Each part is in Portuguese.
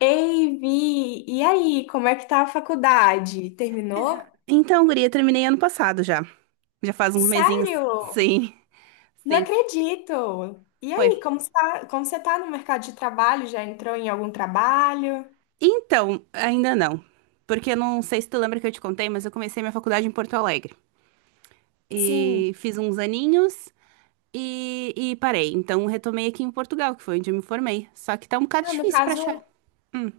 Ei, Vi, e aí, como é que tá a faculdade? Terminou? Então, guria, terminei ano passado já. Já faz uns mesinhos. Sério? Sim, Não sim, acredito! E foi. aí, como você tá no mercado de trabalho? Já entrou em algum trabalho? Então, ainda não. Porque eu não sei se tu lembra que eu te contei, mas eu comecei minha faculdade em Porto Alegre. Sim. E fiz uns aninhos e parei. Então, retomei aqui em Portugal, que foi onde eu me formei. Só que tá um bocado Ah, no difícil pra achar. caso,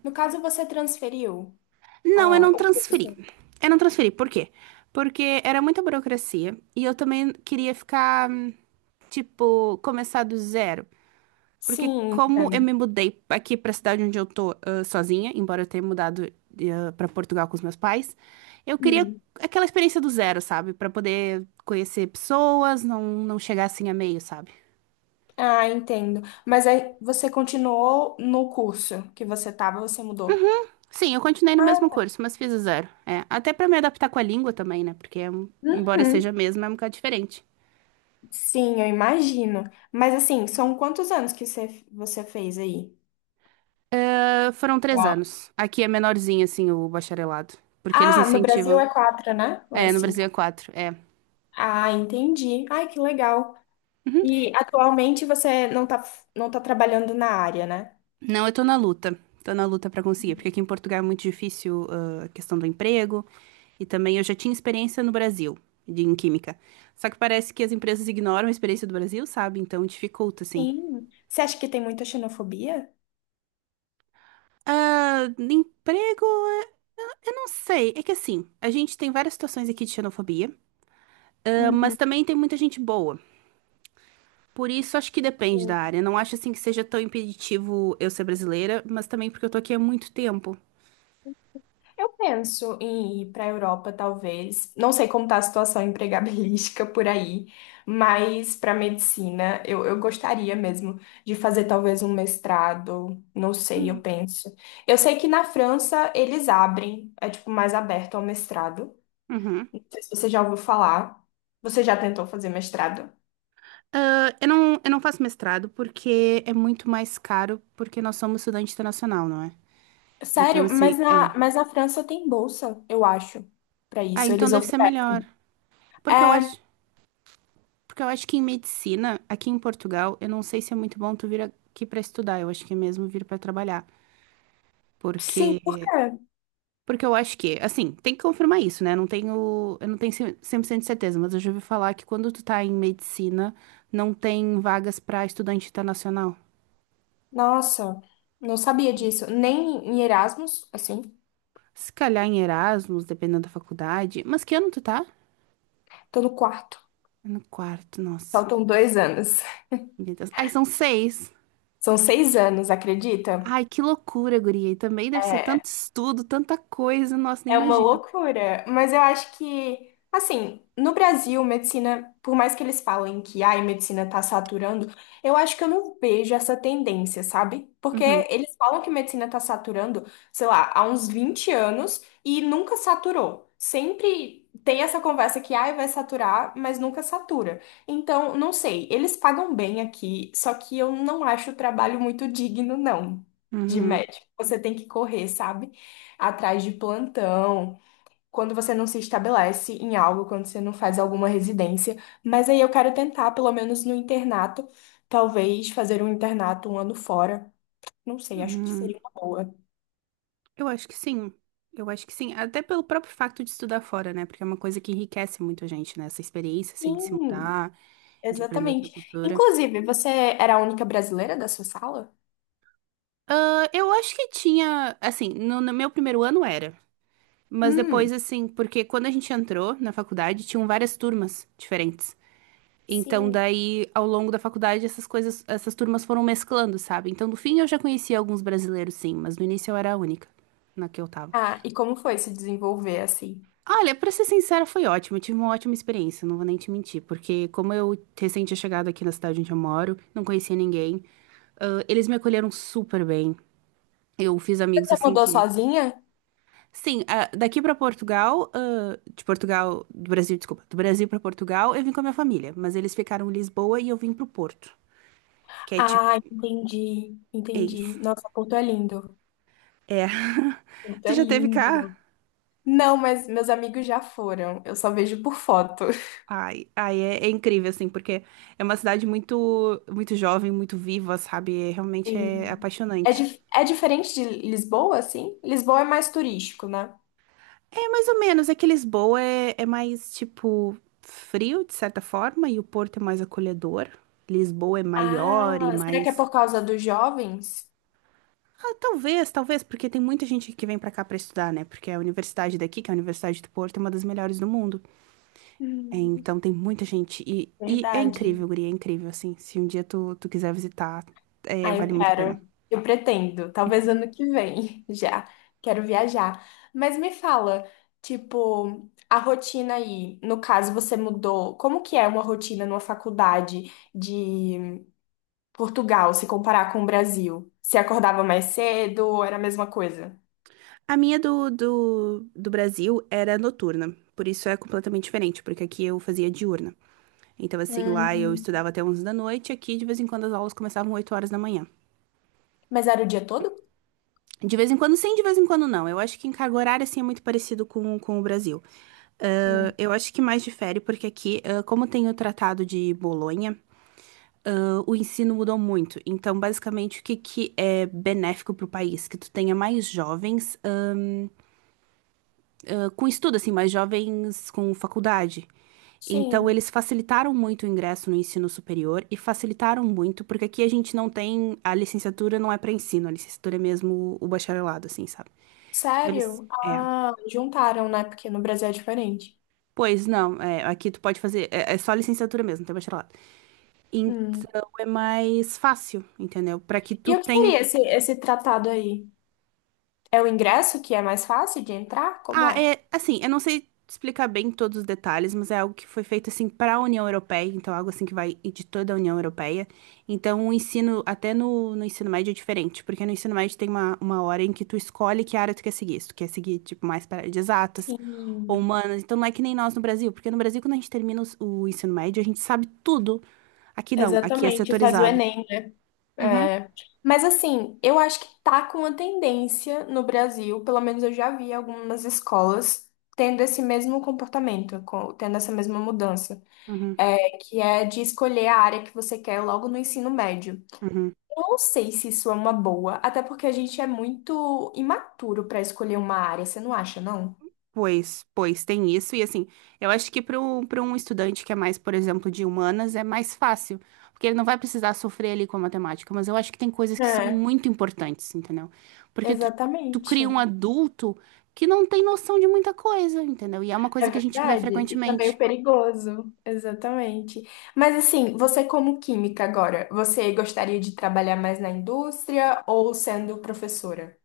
no caso você transferiu. Não, eu Ah, não o transferi. curso. Eu não transferi. Por quê? Porque era muita burocracia e eu também queria ficar, tipo, começar do zero. Porque Sim, como eu entendo. me mudei aqui pra cidade onde eu tô, sozinha, embora eu tenha mudado, pra Portugal com os meus pais, eu queria Hum. aquela experiência do zero, sabe? Pra poder conhecer pessoas, não, não chegar assim a meio, sabe? Ah, entendo. Mas aí você continuou no curso que você tava, você mudou? Sim, eu continuei no Ah, mesmo tá. curso, mas fiz o zero. É, até pra me adaptar com a língua também, né? Porque embora seja a Uhum. mesma, é um bocado diferente. Sim, eu imagino. Mas assim, são quantos anos que você fez aí? Ah, foram três Uau. anos. Aqui é menorzinho, assim, o bacharelado. Porque eles Ah, no Brasil incentivam. é quatro, né? Ou é É, no Brasil cinco? é quatro. É. Ah, entendi. Ai, que legal. E atualmente você não tá, não tá trabalhando na área, né? Não, eu tô na luta. Tô na luta pra conseguir, porque aqui em Portugal é muito difícil, a questão do emprego. E também eu já tinha experiência no Brasil, em química. Só que parece que as empresas ignoram a experiência do Brasil, sabe? Então dificulta, assim. Sim. Você acha que tem muita xenofobia? Ah, emprego, eh, eu não sei. É que assim, a gente tem várias situações aqui de xenofobia, mas Uhum. também tem muita gente boa. Por isso, acho que depende da área. Não acho assim que seja tão impeditivo eu ser brasileira, mas também porque eu tô aqui há muito tempo. Eu penso em ir para a Europa, talvez. Não sei como está a situação empregabilística por aí, mas para medicina eu gostaria mesmo de fazer talvez um mestrado. Não sei, eu Hum. penso. Eu sei que na França eles abrem, é tipo mais aberto ao mestrado. Uhum. Não sei se você já ouviu falar. Você já tentou fazer mestrado? Ah, eu não faço mestrado porque é muito mais caro, porque nós somos estudante internacional, não é? Então, Sério, assim, mas é. na, mas na França tem bolsa, eu acho, para Ah, isso. então Eles deve ser melhor. oferecem. Porque eu É, acho, porque eu acho que em medicina, aqui em Portugal, eu não sei se é muito bom tu vir aqui pra estudar. Eu acho que é mesmo vir pra trabalhar. sim, por quê? Porque, porque eu acho que, assim, tem que confirmar isso, né? Eu não tenho 100% de certeza, mas eu já ouvi falar que quando tu tá em medicina, não tem vagas pra estudante internacional. Nossa, não sabia disso. Nem em Erasmus, assim. Se calhar em Erasmus, dependendo da faculdade. Mas que ano tu tá? Tô no quarto. Tá no quarto, nossa. Faltam 2 anos. Meu Deus. Ai, são seis. São 6 anos, acredita? Ai, que loucura, guria. E também deve ser É, tanto estudo, tanta coisa. Nossa, nem É uma imagina. loucura, mas eu acho que, assim, no Brasil, medicina, por mais que eles falem que ai, medicina tá saturando, eu acho que eu não vejo essa tendência, sabe? Porque Uhum, eles falam que medicina tá saturando, sei lá, há uns 20 anos e nunca saturou. Sempre tem essa conversa que ai, vai saturar, mas nunca satura. Então, não sei, eles pagam bem aqui, só que eu não acho o trabalho muito digno, não, de uhum, médico. Você tem que correr, sabe? Atrás de plantão, quando você não se estabelece em algo, quando você não faz alguma residência. Mas aí eu quero tentar, pelo menos no internato, talvez fazer um internato um ano fora. Não sei, acho que uhum. seria uma boa. Eu acho que sim. Eu acho que sim. Até pelo próprio facto de estudar fora, né? Porque é uma coisa que enriquece muito a gente, né? Essa experiência, assim, de se Sim, mudar, de aprender outra exatamente. cultura. Inclusive, você era a única brasileira da sua sala? Ah, eu acho que tinha, assim, no meu primeiro ano era. Mas Hum, depois, assim, porque quando a gente entrou na faculdade, tinham várias turmas diferentes. Então, sim. daí, ao longo da faculdade, essas turmas foram mesclando, sabe? Então, no fim, eu já conhecia alguns brasileiros, sim, mas no início eu era a única na que eu tava. Ah, e como foi se desenvolver assim? Olha, pra ser sincera, foi ótimo. Eu tive uma ótima experiência, não vou nem te mentir, porque como eu recente tinha chegado aqui na cidade onde eu moro, não conhecia ninguém, eles me acolheram super bem. Eu fiz amigos, Você assim. mudou Que sozinha? Sim, daqui pra Portugal, de Portugal, do Brasil, desculpa, do Brasil pra Portugal, eu vim com a minha família, mas eles ficaram em Lisboa e eu vim pro Porto, que é tipo, Ah, entendi, é entendi. isso. Nossa, Porto é lindo. É. Porto Tu é já teve cá? lindo. Não, mas meus amigos já foram. Eu só vejo por foto. Ai, ai, é incrível assim, porque é uma cidade muito, muito jovem, muito viva, sabe? É, realmente é Sim. É, apaixonante. dif- é diferente de Lisboa, assim? Lisboa é mais turístico, né? É mais ou menos, é que Lisboa é mais tipo frio, de certa forma, e o Porto é mais acolhedor. Lisboa é maior e Ah, será que é mais. por causa dos jovens? Talvez, talvez, porque tem muita gente que vem pra cá pra estudar, né? Porque a universidade daqui, que é a Universidade do Porto, é uma das melhores do mundo. É, Hum, então tem muita gente. E é verdade. incrível, guria, é incrível, assim. Se um dia tu quiser visitar, Ah, eu vale muito a pena. quero. Eu pretendo. Talvez ano que vem já. Quero viajar. Mas me fala, tipo, a rotina aí. No caso, você mudou. Como que é uma rotina numa faculdade de Portugal, se comparar com o Brasil? Se acordava mais cedo, era a mesma coisa? A minha do Brasil era noturna, por isso é completamente diferente, porque aqui eu fazia diurna. Então, assim, lá eu Uhum. estudava até 11 da noite, aqui de vez em quando as aulas começavam 8 horas da manhã. Mas era o dia todo? De vez em quando sim, de vez em quando não. Eu acho que em carga horária, assim, é muito parecido com o Brasil. Ah, Hum. eu acho que mais difere porque aqui, como tem o Tratado de Bolonha, o ensino mudou muito. Então, basicamente, o que, que é benéfico para o país? Que tu tenha mais jovens, com estudo, assim, mais jovens com faculdade. Então, Sim. eles facilitaram muito o ingresso no ensino superior e facilitaram muito, porque aqui a gente não tem, a licenciatura não é para ensino, a licenciatura é mesmo o bacharelado, assim, sabe? Então, eles. Sério? É. Ah, juntaram, né? Porque no Brasil é diferente. Pois não, é, aqui tu pode fazer, é só licenciatura mesmo, não tem bacharelado. Hum. Então é mais fácil, entendeu? Para que tu E o que tenha. seria esse tratado aí? É o ingresso que é mais fácil de entrar? Como Ah, é? é assim, eu não sei explicar bem todos os detalhes, mas é algo que foi feito assim para a União Europeia, então algo assim que vai de toda a União Europeia. Então o ensino, até no ensino médio é diferente, porque no ensino médio tem uma hora em que tu escolhe que área tu quer seguir, se tu quer seguir tipo mais para área de exatas ou Sim, humanas, então não é que nem nós no Brasil, porque no Brasil quando a gente termina o ensino médio a gente sabe tudo. Aqui não, aqui é exatamente. Faz o setorizado. Enem. Uhum, É. Mas assim, eu acho que tá com uma tendência no Brasil, pelo menos eu já vi algumas escolas tendo esse mesmo comportamento, tendo essa mesma mudança, uhum, é, que é de escolher a área que você quer logo no ensino médio. uhum. Eu não sei se isso é uma boa, até porque a gente é muito imaturo pra escolher uma área, você não acha, não? Pois, pois, tem isso. E assim, eu acho que para um estudante que é mais, por exemplo, de humanas, é mais fácil, porque ele não vai precisar sofrer ali com a matemática. Mas eu acho que tem coisas que são É, muito importantes, entendeu? Porque tu cria um exatamente. adulto que não tem noção de muita coisa, entendeu? E é uma É coisa que a gente vê verdade, isso é frequentemente. meio perigoso, exatamente. Mas assim, você como química agora, você gostaria de trabalhar mais na indústria ou sendo professora?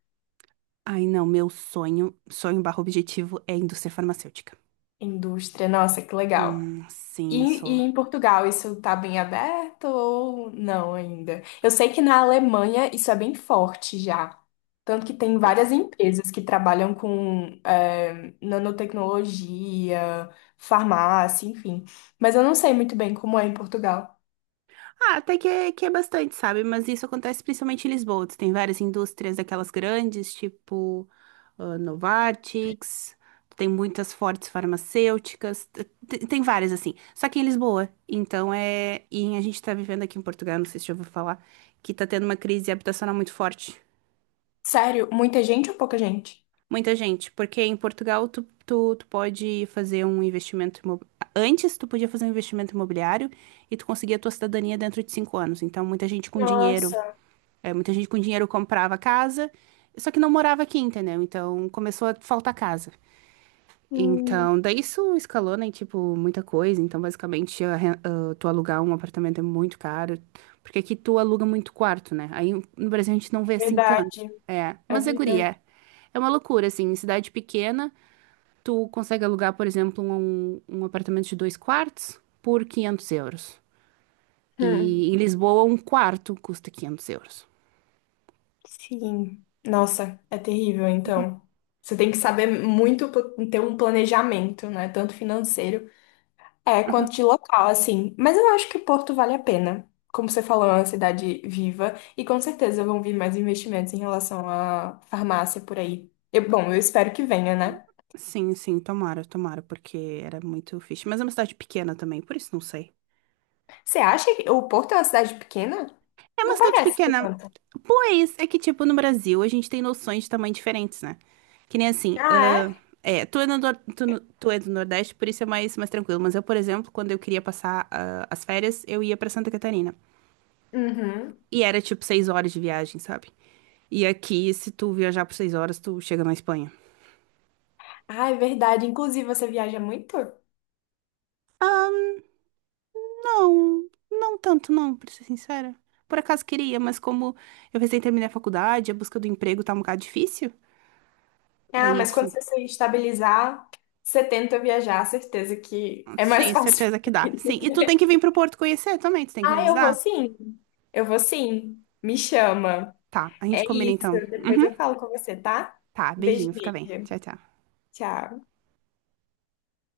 Ai, não, meu sonho, sonho barra objetivo é indústria farmacêutica. Indústria, nossa, que legal. E, Sim, sou. e em Portugal, isso tá bem aberto ou não ainda? Eu sei que na Alemanha isso é bem forte já. Tanto que tem Pois. várias empresas que trabalham com nanotecnologia, farmácia, enfim. Mas eu não sei muito bem como é em Portugal. Até que é bastante, sabe? Mas isso acontece principalmente em Lisboa. Tu tem várias indústrias daquelas grandes, tipo Novartis, tem muitas fortes farmacêuticas, tem várias assim. Só que em Lisboa. Então é. E a gente tá vivendo aqui em Portugal, não sei se já ouviu falar, que tá tendo uma crise habitacional muito forte. Sério, muita gente ou pouca gente? Muita gente, porque em Portugal tu pode fazer um investimento Antes tu podia fazer um investimento imobiliário e tu conseguia a tua cidadania dentro de 5 anos. Então muita gente com dinheiro. Nossa, Muita gente com dinheiro comprava casa, só que não morava aqui, entendeu? Então começou a faltar casa. hum, Então, daí isso escalou, né? Tipo, muita coisa. Então, basicamente, tu alugar um apartamento é muito caro. Porque aqui tu aluga muito quarto, né? Aí no Brasil a gente não vê é assim tanto. verdade, É, é mas é guria. verdade. É. É uma loucura, assim. Em cidade pequena, tu consegue alugar, por exemplo, um apartamento de dois quartos por 500 euros. Hum, E em Lisboa, um quarto custa 500 euros. sim. Nossa, é terrível, então. Você tem que saber muito ter um planejamento, né? Tanto financeiro, é, quanto de local, assim. Mas eu acho que Porto vale a pena. Como você falou, é uma cidade viva e com certeza vão vir mais investimentos em relação à farmácia por aí. Bom, eu espero que venha, né? Sim, sim, tomara, tomara, porque era muito fixe. Mas é uma cidade pequena também, por isso não sei. Você acha que o Porto é uma cidade pequena? É Não uma cidade parece ser pequena. tanto. Pois é que, tipo, no Brasil a gente tem noções de tamanho diferentes, né? Que nem assim. Ah, é? Tu é, no nor- tu, no- tu é do Nordeste, por isso é mais, mais tranquilo. Mas eu, por exemplo, quando eu queria passar as férias, eu ia pra Santa Catarina. Uhum. E era tipo 6 horas de viagem, sabe? E aqui, se tu viajar por 6 horas, tu chega na Espanha. Ah, é verdade. Inclusive, você viaja muito? Não, não tanto, não, pra ser sincera. Por acaso queria, mas como eu recém terminei a faculdade, a busca do emprego tá um bocado difícil. É Ah, mas quando isso. você se estabilizar, você tenta viajar, certeza que é mais Sim, fácil. certeza que dá. Sim, e tu tem que vir pro Porto conhecer também, tu tem que me Ah, eu vou avisar? sim. Eu vou sim. Me chama. Tá, a gente É combina isso. então. Depois eu falo com você, tá? Tá, Beijo, beijinho, fica bem. beijo. Tchau, tchau. Tchau.